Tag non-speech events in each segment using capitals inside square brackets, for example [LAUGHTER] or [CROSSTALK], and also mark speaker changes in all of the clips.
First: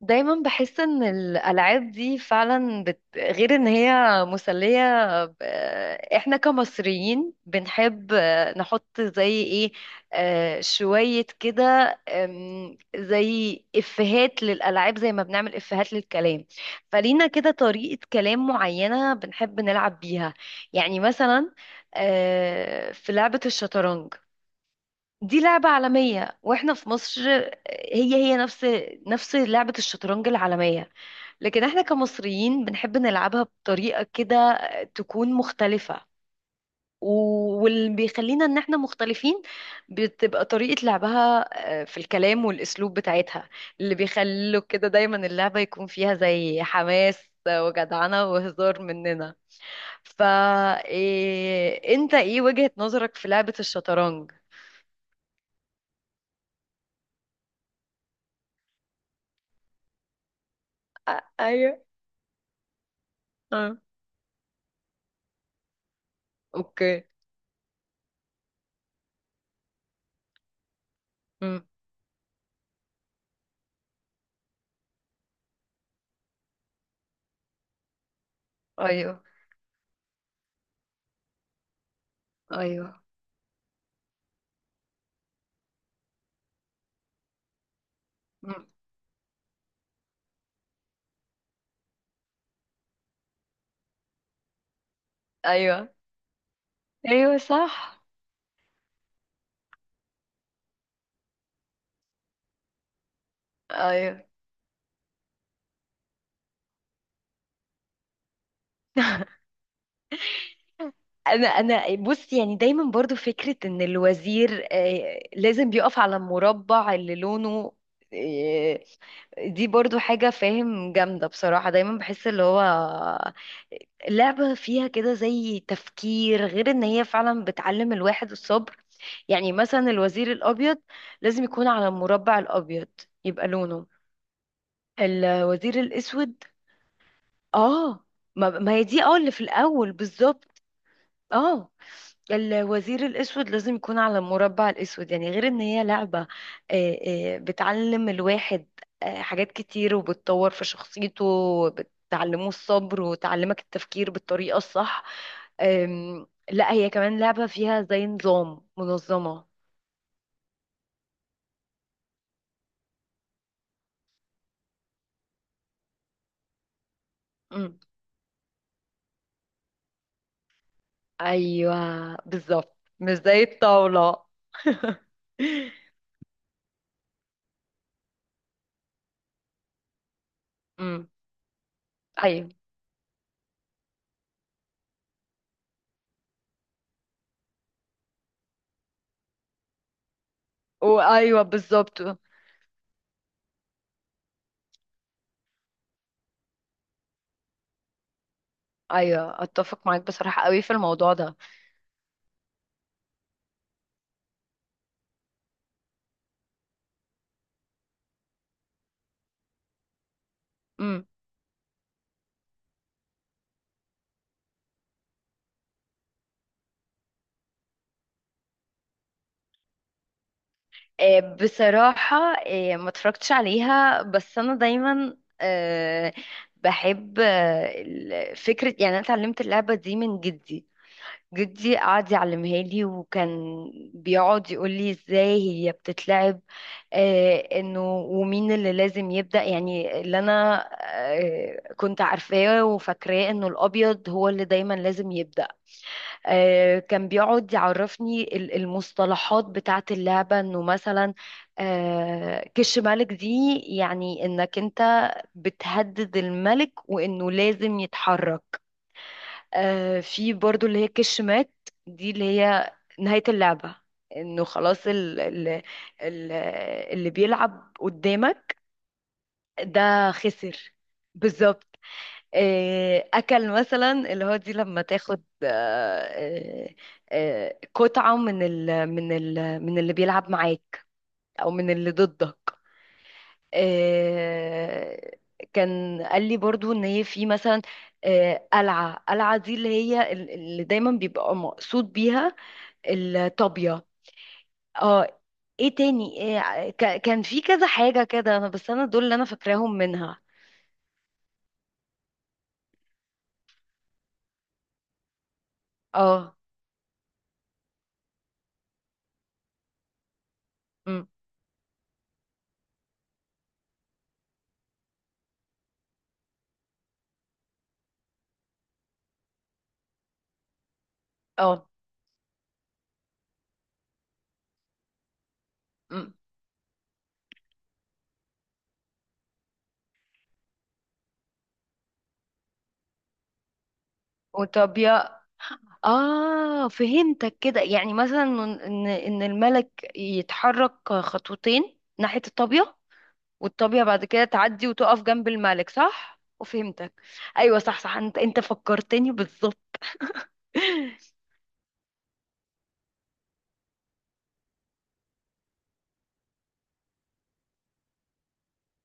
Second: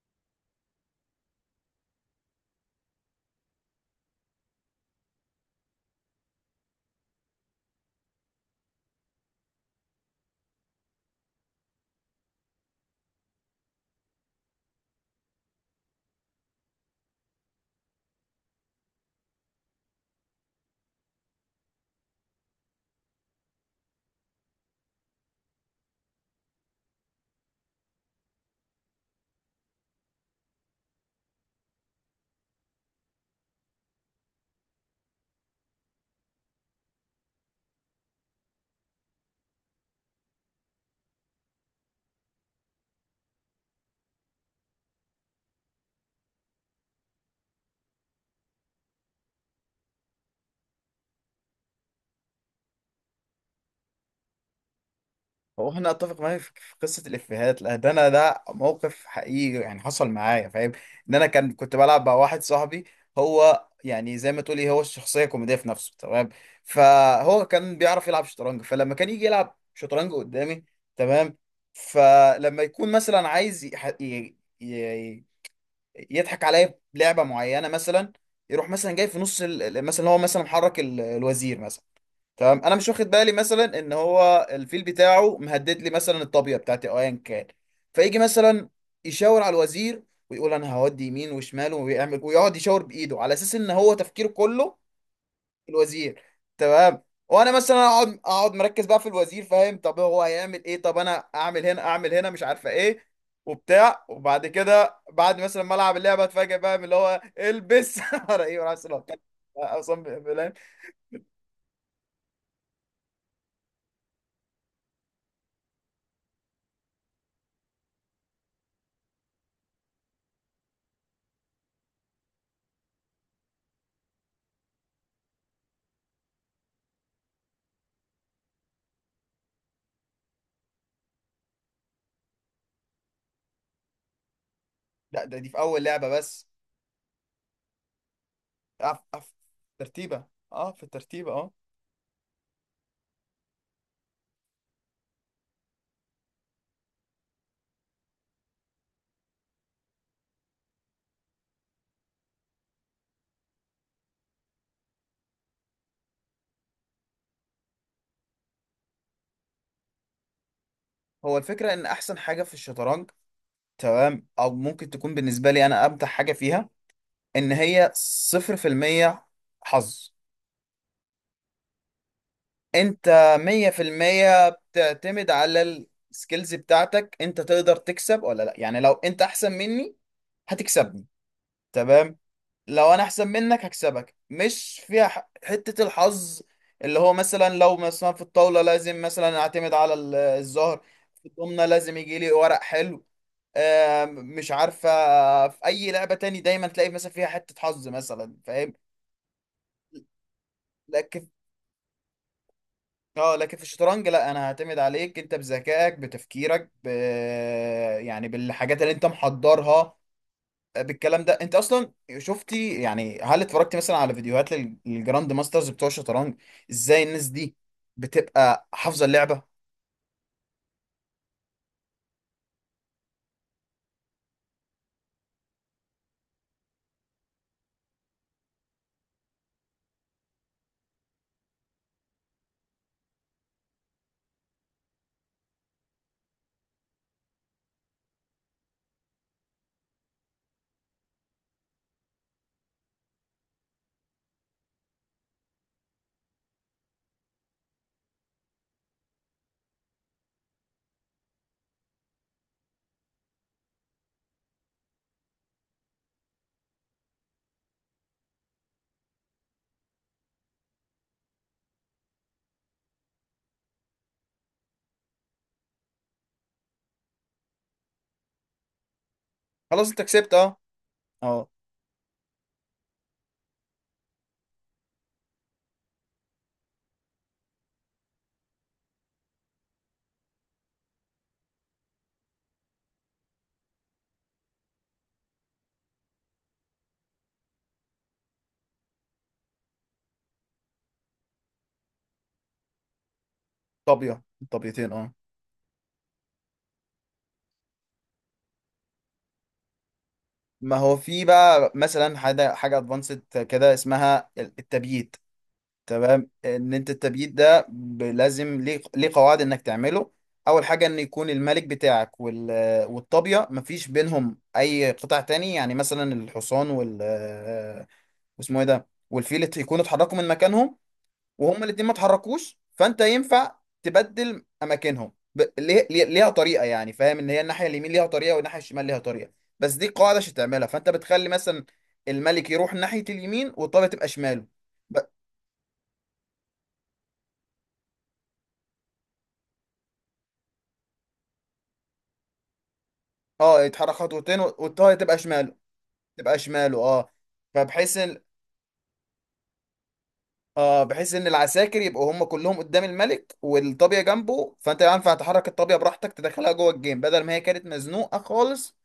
Speaker 1: دايما بحس ان الالعاب دي فعلا غير ان هي مسليه ب... احنا كمصريين بنحب، نحط زي ايه، شويه كده. زي افيهات للالعاب زي ما بنعمل افيهات للكلام. فلينا كده طريقه كلام معينه بنحب نلعب بيها. يعني مثلا، في لعبه الشطرنج. دي لعبة عالمية، واحنا في مصر هي نفس لعبة الشطرنج العالمية. لكن احنا كمصريين بنحب نلعبها بطريقة كده تكون مختلفة، واللي بيخلينا ان احنا مختلفين بتبقى طريقة لعبها، في الكلام والاسلوب بتاعتها، اللي بيخلوا كده دايما اللعبة يكون فيها زي حماس وجدعنة وهزار مننا. فا إيه، انت ايه وجهة نظرك في لعبة الشطرنج؟
Speaker 2: هو احنا اتفق معايا في قصه الافيهات؟ لا ده انا، ده موقف حقيقي يعني حصل معايا فاهم. ان انا كان كنت
Speaker 1: ايوه.
Speaker 2: بلعب مع واحد صاحبي، هو يعني زي ما تقولي هو الشخصيه كوميديه في نفسه، تمام.
Speaker 1: اوكي.
Speaker 2: فهو كان بيعرف يلعب شطرنج، فلما كان يجي يلعب شطرنج قدامي، تمام.
Speaker 1: امم.
Speaker 2: فلما يكون مثلا عايز يضحك عليا بلعبه معينه مثلا، يروح مثلا جاي في
Speaker 1: ايوه.
Speaker 2: نص مثلا، هو مثلا محرك الوزير مثلا، تمام. انا مش
Speaker 1: ايوه.
Speaker 2: واخد بالي مثلا ان هو الفيل بتاعه مهدد لي مثلا الطابيه بتاعتي او ايا كان. فيجي
Speaker 1: امم.
Speaker 2: مثلا يشاور على الوزير ويقول انا هودي يمين وشمال، ويعمل ويقعد يشاور بايده على اساس ان هو تفكيره كله
Speaker 1: ايوه.
Speaker 2: الوزير، تمام.
Speaker 1: ايوه
Speaker 2: وانا مثلا
Speaker 1: صح.
Speaker 2: اقعد مركز بقى في الوزير فاهم، طب هو هيعمل ايه، طب انا اعمل هنا اعمل هنا، مش عارفه ايه وبتاع.
Speaker 1: ايوه،
Speaker 2: وبعد كده بعد مثلا ما العب اللعبه اتفاجئ بقى من اللي هو البس [LAUGHS] ورا ايه ورا اصلا.
Speaker 1: انا بص. يعني دايما برضو فكرة ان الوزير، لازم بيقف على المربع اللي لونه آه، دي برضو حاجة، فاهم، جامدة بصراحة. دايما بحس اللي هو، لعبة فيها كده زي تفكير، غير ان هي فعلا بتعلم الواحد الصبر. يعني مثلا الوزير الابيض لازم يكون على المربع الابيض، يبقى لونه
Speaker 2: لا ده، دي في
Speaker 1: الوزير
Speaker 2: اول لعبه
Speaker 1: الاسود.
Speaker 2: بس.
Speaker 1: اه. ما هي
Speaker 2: أف
Speaker 1: دي، اه، اللي
Speaker 2: أف
Speaker 1: في الاول
Speaker 2: ترتيبة،
Speaker 1: بالظبط.
Speaker 2: اه في الترتيبة اه.
Speaker 1: اه. الوزير الاسود لازم يكون على المربع الاسود. يعني غير ان هي لعبة، بتعلم الواحد حاجات كتير، وبتطور في شخصيته وبتعلمه الصبر وتعلمك التفكير بالطريقة الصح. لا، هي كمان لعبة فيها زي نظام منظمة.
Speaker 2: هو الفكرة ان احسن حاجة في الشطرنج، تمام، او ممكن تكون بالنسبة لي انا امتع حاجة فيها، ان
Speaker 1: مم.
Speaker 2: هي صفر في المية حظ.
Speaker 1: ايوه، بالظبط، مش
Speaker 2: انت
Speaker 1: زي
Speaker 2: مية في
Speaker 1: الطاولة.
Speaker 2: المية
Speaker 1: [LAUGHS]
Speaker 2: بتعتمد على السكيلز بتاعتك، انت تقدر تكسب ولا لا. يعني لو انت احسن مني هتكسبني،
Speaker 1: مم.
Speaker 2: تمام،
Speaker 1: ايوه.
Speaker 2: لو انا احسن منك هكسبك، مش فيها حتة الحظ اللي هو مثلا لو مثلا في الطاولة لازم مثلا اعتمد على الزهر، في
Speaker 1: وايوه،
Speaker 2: الضمنة لازم
Speaker 1: بالظبط.
Speaker 2: يجي لي ورق حلو. مش عارفة، في اي لعبة تاني دايما تلاقي مثلا فيها حتة حظ مثلا فاهم.
Speaker 1: ايوه، اتفق معاك بصراحه قوي في الموضوع
Speaker 2: لكن،
Speaker 1: ده.
Speaker 2: اه لكن في الشطرنج لا، انا هعتمد عليك انت بذكائك بتفكيرك يعني بالحاجات اللي انت محضرها
Speaker 1: امم.
Speaker 2: بالكلام ده انت اصلا. شفتي يعني، هل اتفرجتي مثلا على فيديوهات للجراند ماسترز بتوع الشطرنج ازاي الناس دي بتبقى حافظه اللعبه؟
Speaker 1: بصراحه، ما اتفرجتش عليها، بس انا دايما بحب، فكره، يعني انا اتعلمت اللعبه دي من جدي. جدي قعد يعلمها لي، وكان بيقعد يقول لي ازاي هي بتتلعب. انه ومين اللي لازم يبدأ، يعني اللي انا، كنت عارفاه وفاكراه انه الابيض هو اللي دايما لازم يبدأ. كان بيقعد يعرفني المصطلحات بتاعت اللعبة، انه مثلا، كش ملك، دي يعني انك انت بتهدد الملك، وانه لازم يتحرك. في برضو اللي هي كش مات. دي اللي هي نهاية اللعبة، انه خلاص ال اللي بيلعب قدامك ده
Speaker 2: خلاص انت كسبت اه.
Speaker 1: خسر.
Speaker 2: اه
Speaker 1: بالظبط. اكل، مثلا اللي هو دي لما تاخد، قطعة من ال من ال من اللي بيلعب معاك، او من اللي ضدك. آه، كان قال لي برضو ان هي في مثلا، قلعة دي اللي هي اللي دايما بيبقى مقصود بيها الطابية.
Speaker 2: طابيه، طابيتين اه.
Speaker 1: اه، ايه تاني؟ إيه، كان في كذا حاجة كده، انا بس انا دول اللي انا فاكراهم منها.
Speaker 2: ما هو في بقى مثلا حاجه ادفانسد كده اسمها التبييت، تمام.
Speaker 1: اه.
Speaker 2: ان انت التبييت ده لازم ليه، قواعد انك تعمله. اول حاجه ان
Speaker 1: أم.
Speaker 2: يكون الملك بتاعك والطابيه مفيش بينهم اي قطع تاني، يعني مثلا الحصان واسمه ايه ده والفيل يكونوا اتحركوا من مكانهم وهما
Speaker 1: اه.
Speaker 2: الاتنين ما اتحركوش، فانت ينفع تبدل اماكنهم.
Speaker 1: أم.
Speaker 2: ليها طريقه يعني فاهم، ان هي الناحيه اليمين ليها طريقه والناحيه الشمال ليها طريقه. بس دي قاعده عشان تعملها، فانت بتخلي مثلا الملك يروح ناحيه اليمين والطابيه تبقى شماله. ب...
Speaker 1: وطابية. اه، فهمتك كده، يعني مثلا ان الملك يتحرك خطوتين ناحية الطابية،
Speaker 2: اه
Speaker 1: والطابية
Speaker 2: يتحرك
Speaker 1: بعد كده
Speaker 2: خطوتين
Speaker 1: تعدي
Speaker 2: والطابيه
Speaker 1: وتقف
Speaker 2: تبقى
Speaker 1: جنب
Speaker 2: شماله،
Speaker 1: الملك، صح؟
Speaker 2: تبقى شماله
Speaker 1: وفهمتك.
Speaker 2: اه.
Speaker 1: ايوه، صح،
Speaker 2: فبحيث
Speaker 1: صح، انت
Speaker 2: ان،
Speaker 1: انت فكرتني بالظبط. [LAUGHS]
Speaker 2: اه بحيث ان العساكر يبقوا هم كلهم قدام الملك والطابيه جنبه، فانت ينفع تحرك الطابيه براحتك تدخلها جوه الجيم بدل ما هي كانت مزنوقه خالص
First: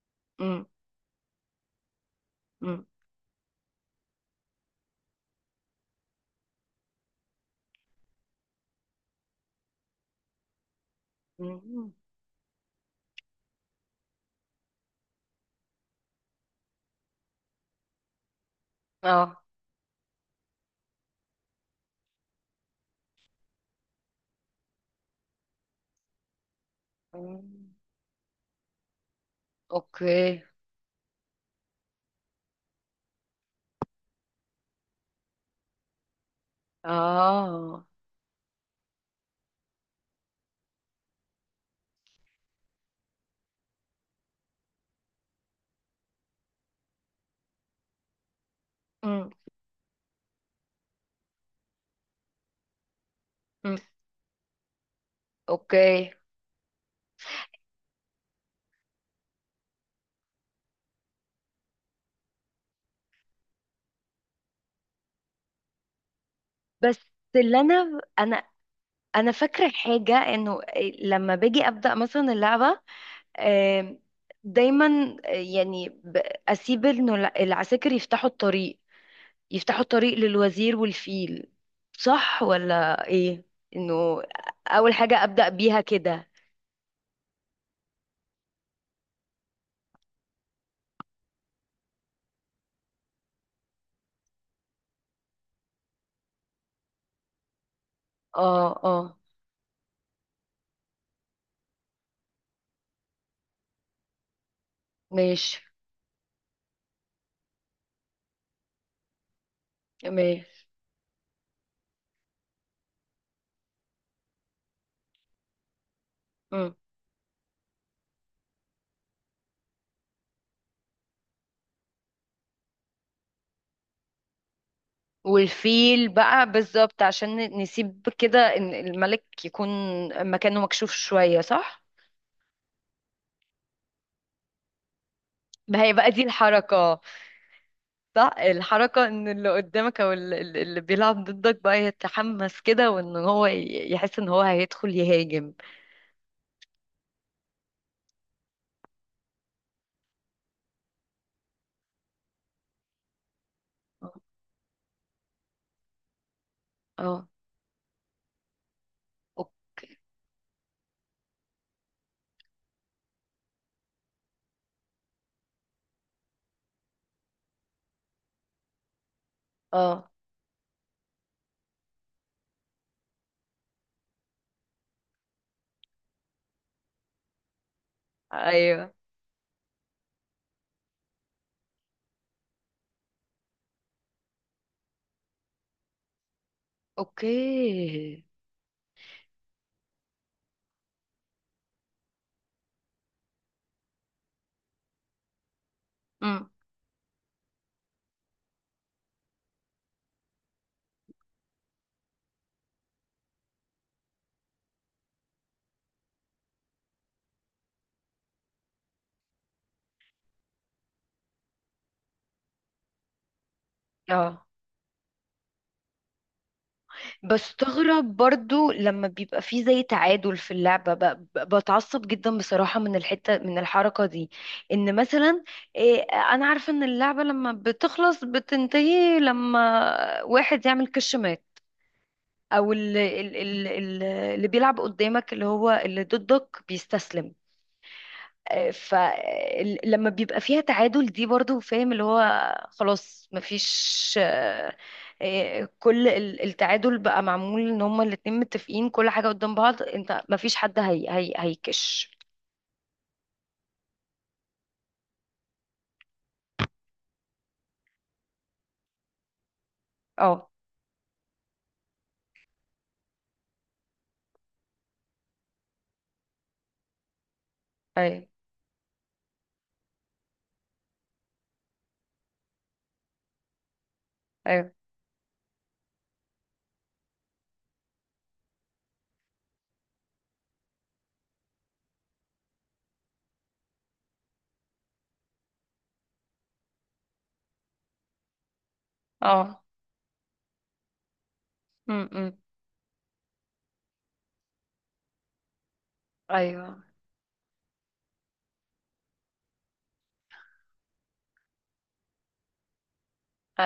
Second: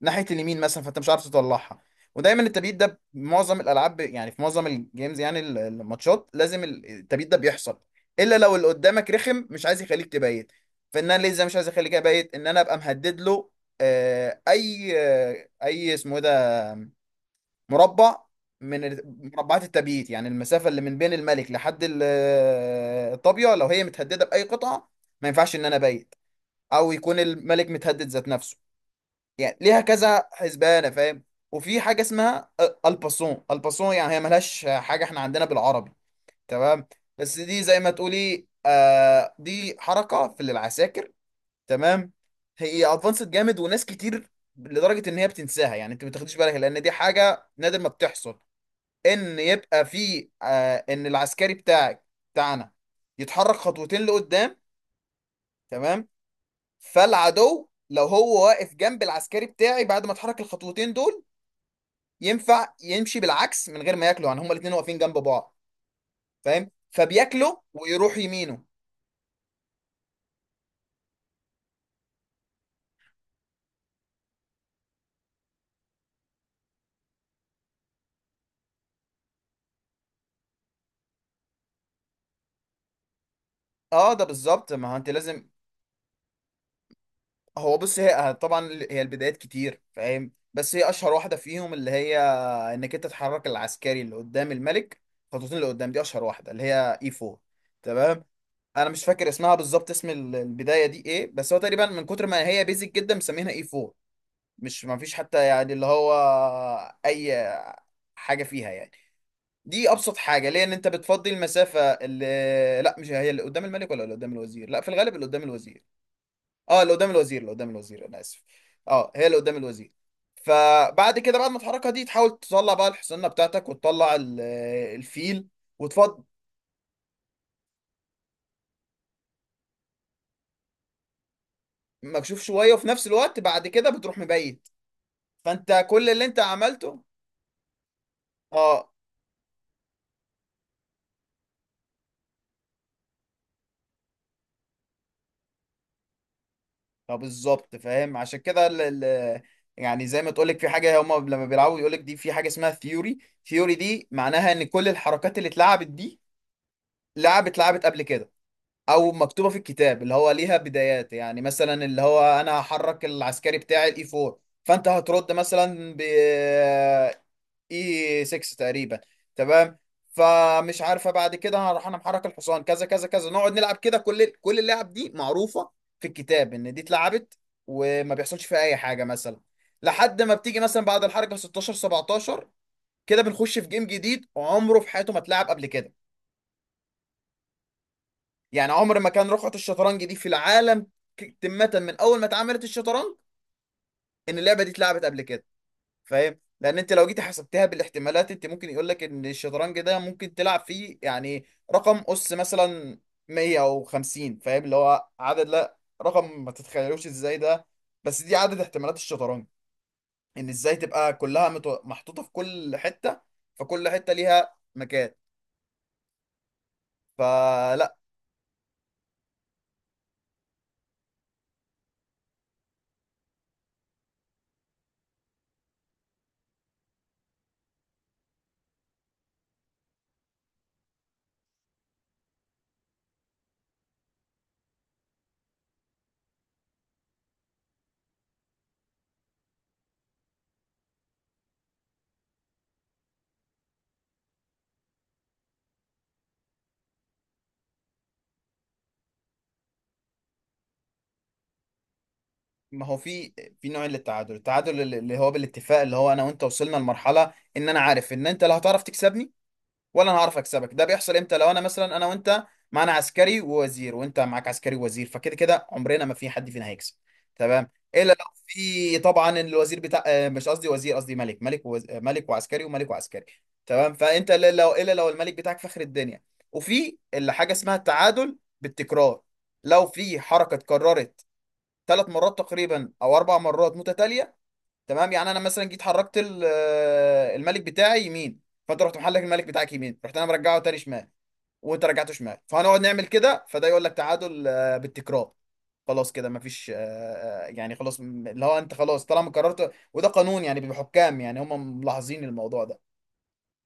Speaker 2: ناحيه اليمين
Speaker 1: أمم.
Speaker 2: مثلا فانت مش عارف تطلعها. ودايما التبييض
Speaker 1: أمم.
Speaker 2: ده معظم الالعاب، يعني في معظم الجيمز، يعني الماتشات لازم التبييض ده بيحصل، الا لو اللي قدامك رخم مش عايز يخليك تبيت. فان انا ليه ازاي مش عايز
Speaker 1: أمم.
Speaker 2: اخليك ابيت، ان انا ابقى مهدد له آه، اي آه، اي اسمه إيه ده، مربع من
Speaker 1: اه.
Speaker 2: مربعات التبييت، يعني المسافه اللي من بين الملك لحد الطابيه، لو هي متهدده باي قطعه ما ينفعش ان انا ابيت، او يكون
Speaker 1: أمم.
Speaker 2: الملك متهدد ذات نفسه. يعني ليها كذا
Speaker 1: اوكي.
Speaker 2: حسبانه فاهم. وفي حاجه اسمها الباسون. الباسون يعني هي ملهاش حاجه احنا عندنا بالعربي، تمام، بس دي زي
Speaker 1: اه.
Speaker 2: ما تقولي آه دي حركه في العساكر، تمام. هي ادفانسد جامد، وناس كتير لدرجه ان هي بتنساها يعني انت ما بتاخديش بالك، لان دي حاجه نادر ما بتحصل.
Speaker 1: أمم.
Speaker 2: ان يبقى في ان العسكري بتاعك، بتاعنا، يتحرك
Speaker 1: أمم.
Speaker 2: خطوتين لقدام، تمام.
Speaker 1: اوكي.
Speaker 2: فالعدو لو هو واقف جنب العسكري بتاعي بعد ما اتحرك الخطوتين دول، ينفع يمشي بالعكس من غير ما ياكله، يعني هما الاثنين واقفين جنب بعض فاهم،
Speaker 1: بس اللي
Speaker 2: فبياكله
Speaker 1: انا
Speaker 2: ويروح
Speaker 1: انا
Speaker 2: يمينه.
Speaker 1: انا فاكره حاجه، انه إيه، لما باجي ابدا مثلا اللعبه، آم، دايما يعني اسيب انه العساكر يفتحوا الطريق، يفتحوا الطريق للوزير والفيل، صح ولا ايه؟
Speaker 2: اه
Speaker 1: انه
Speaker 2: ده بالظبط، ما
Speaker 1: اول
Speaker 2: هو انت
Speaker 1: حاجة
Speaker 2: لازم.
Speaker 1: ابدأ بيها كده.
Speaker 2: هو بص، هي طبعا هي البدايات كتير فاهم، بس هي اشهر واحده فيهم اللي هي انك انت تحرك العسكري اللي قدام الملك خطوتين لقدام، دي اشهر واحده، اللي هي اي 4، تمام.
Speaker 1: اه،
Speaker 2: انا مش
Speaker 1: اه.
Speaker 2: فاكر اسمها بالظبط، اسم البدايه دي ايه، بس هو تقريبا من كتر ما هي بيزك جدا مسمينها اي 4. مش ما فيش حتى
Speaker 1: ماشي.
Speaker 2: يعني اللي هو اي حاجه فيها يعني، دي ابسط
Speaker 1: ماشي.
Speaker 2: حاجه ليه، ان انت بتفضي المسافه اللي، لا مش هي اللي قدام الملك، ولا اللي قدام الوزير، لا في الغالب اللي قدام الوزير.
Speaker 1: مم.
Speaker 2: اه اللي قدام الوزير، اللي قدام الوزير، انا اسف، اه هي اللي قدام الوزير. فبعد كده بعد ما تحركها دي تحاول تطلع بقى الحصانه بتاعتك وتطلع الفيل
Speaker 1: والفيل
Speaker 2: وتفض،
Speaker 1: بقى، بالظبط، عشان نسيب كده ان الملك يكون مكانه مكشوف شوية، صح؟
Speaker 2: مكشوف شويه وفي نفس الوقت بعد كده بتروح مبيت،
Speaker 1: ما
Speaker 2: فانت
Speaker 1: هي
Speaker 2: كل
Speaker 1: بقى دي
Speaker 2: اللي انت
Speaker 1: الحركة.
Speaker 2: عملته،
Speaker 1: صح،
Speaker 2: اه.
Speaker 1: الحركة ان اللي قدامك، او اللي بيلعب ضدك بقى، يتحمس كده، وان هو يحس ان هو هيدخل يهاجم.
Speaker 2: طب بالظبط فاهم عشان كده ال ال يعني زي ما تقولك في حاجة، هما لما بيلعبوا يقولك دي في حاجة اسمها ثيوري. ثيوري دي معناها ان كل الحركات اللي اتلعبت دي
Speaker 1: اه.
Speaker 2: لعبت قبل كده، او مكتوبة في
Speaker 1: اوكي.
Speaker 2: الكتاب اللي هو ليها بدايات. يعني مثلا اللي هو انا هحرك العسكري بتاعي الاي 4، فانت هترد مثلا ب اي 6 تقريبا، تمام.
Speaker 1: اه.
Speaker 2: فمش عارفه بعد كده هروح انا محرك الحصان كذا كذا كذا، نقعد نلعب كده، كل اللعب دي معروفه في الكتاب ان دي اتلعبت وما بيحصلش فيها اي
Speaker 1: ايوه.
Speaker 2: حاجه مثلا، لحد ما بتيجي مثلا بعد الحركه 16 17 كده بنخش في جيم جديد عمره في حياته ما اتلعب قبل كده.
Speaker 1: اوكي.
Speaker 2: يعني عمر ما كان رقعه الشطرنج دي في العالم، تمه من اول ما اتعملت الشطرنج، ان اللعبه دي اتلعبت قبل كده فاهم.
Speaker 1: امم.
Speaker 2: لان انت لو جيتي حسبتها بالاحتمالات، انت ممكن يقول لك ان الشطرنج ده ممكن تلعب فيه يعني رقم اس مثلا 100 او 50 فاهم، اللي هو عدد، لا رقم ما تتخيلوش ازاي ده، بس دي عدد احتمالات الشطرنج، ان ازاي تبقى كلها محطوطة في كل حتة، فكل حتة
Speaker 1: اه،
Speaker 2: ليها مكان. فلا،
Speaker 1: بستغرب برضو لما بيبقى فيه زي تعادل في اللعبة، بتعصب جدا بصراحة من الحتة، من الحركة دي. ان مثلا، إيه، انا عارفة ان اللعبة لما بتخلص بتنتهي لما واحد يعمل كش مات، او اللي بيلعب قدامك، اللي هو اللي ضدك، بيستسلم. فلما بيبقى فيها تعادل دي، برضو، فاهم، اللي هو خلاص مفيش كل التعادل بقى معمول ان هما الاتنين متفقين كل حاجة قدام بعض، انت مفيش حد، هي هيكش.
Speaker 2: ما هو في نوع للتعادل، التعادل اللي هو بالاتفاق، اللي هو انا وانت وصلنا لمرحلة ان انا عارف ان انت لا هتعرف تكسبني ولا انا هعرف
Speaker 1: اه.
Speaker 2: اكسبك. ده بيحصل امتى؟ لو انا مثلا، انا وانت معانا عسكري ووزير، وانت معاك عسكري ووزير، فكده كده عمرنا ما في حد فينا هيكسب، تمام، الا لو
Speaker 1: ايوه.
Speaker 2: في طبعا الوزير بتاع مش قصدي وزير، قصدي ملك، ملك ووز... آه، ملك وعسكري وملك وعسكري، تمام. فانت الا
Speaker 1: ايوه.
Speaker 2: لو الا لو الملك بتاعك فخر الدنيا. وفي اللي حاجه اسمها التعادل بالتكرار، لو في حركه اتكررت 3 مرات تقريبا او 4 مرات متتاليه، تمام. يعني انا مثلا جيت حركت الملك بتاعي يمين، فانت رحت محلك الملك
Speaker 1: اه.
Speaker 2: بتاعك يمين، رحت انا مرجعه تاني شمال، وانت
Speaker 1: م-.
Speaker 2: رجعته
Speaker 1: م.
Speaker 2: شمال، فهنقعد نعمل كده، فده يقول لك تعادل بالتكرار. خلاص كده مفيش
Speaker 1: ايوه.
Speaker 2: يعني خلاص، اللي هو انت خلاص طالما قررت، وده قانون يعني بحكام، يعني هم ملاحظين الموضوع ده،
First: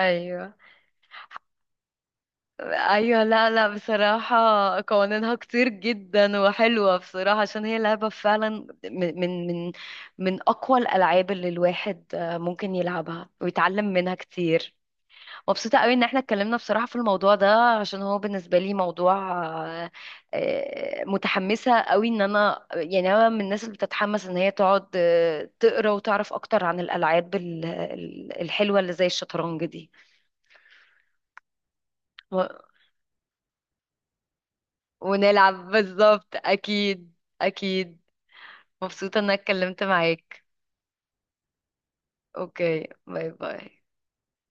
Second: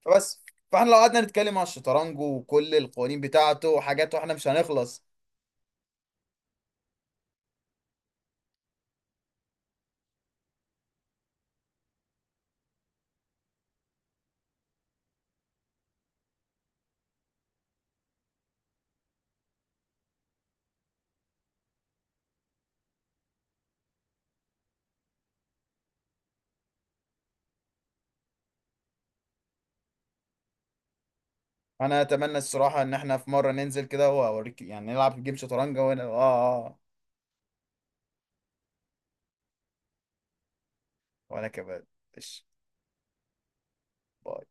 Speaker 2: فبس. فاحنا لو قعدنا نتكلم على الشطرنج وكل القوانين
Speaker 1: ايوه، لا لا،
Speaker 2: بتاعته وحاجاته احنا
Speaker 1: بصراحة،
Speaker 2: مش هنخلص.
Speaker 1: قوانينها كتير جدا وحلوة بصراحة، عشان هي لعبة فعلا من اقوى الالعاب اللي الواحد ممكن يلعبها ويتعلم منها كتير. مبسوطة قوي ان احنا اتكلمنا بصراحة في الموضوع ده، عشان هو بالنسبة لي موضوع، آه، متحمسة قوي ان انا، يعني انا من الناس اللي بتتحمس ان هي تقعد تقرا وتعرف اكتر عن الالعاب، الحلوة اللي زي الشطرنج دي.
Speaker 2: انا اتمنى الصراحه ان احنا في مره ننزل كده واوريك يعني نلعب جيم
Speaker 1: ونلعب
Speaker 2: شطرنج، وانا
Speaker 1: بالظبط،
Speaker 2: اه اه.
Speaker 1: اكيد. اكيد. مبسوطة ان انا اتكلمت معاك.
Speaker 2: وانا كمان. ماشي.
Speaker 1: اوكي، باي باي.
Speaker 2: باي.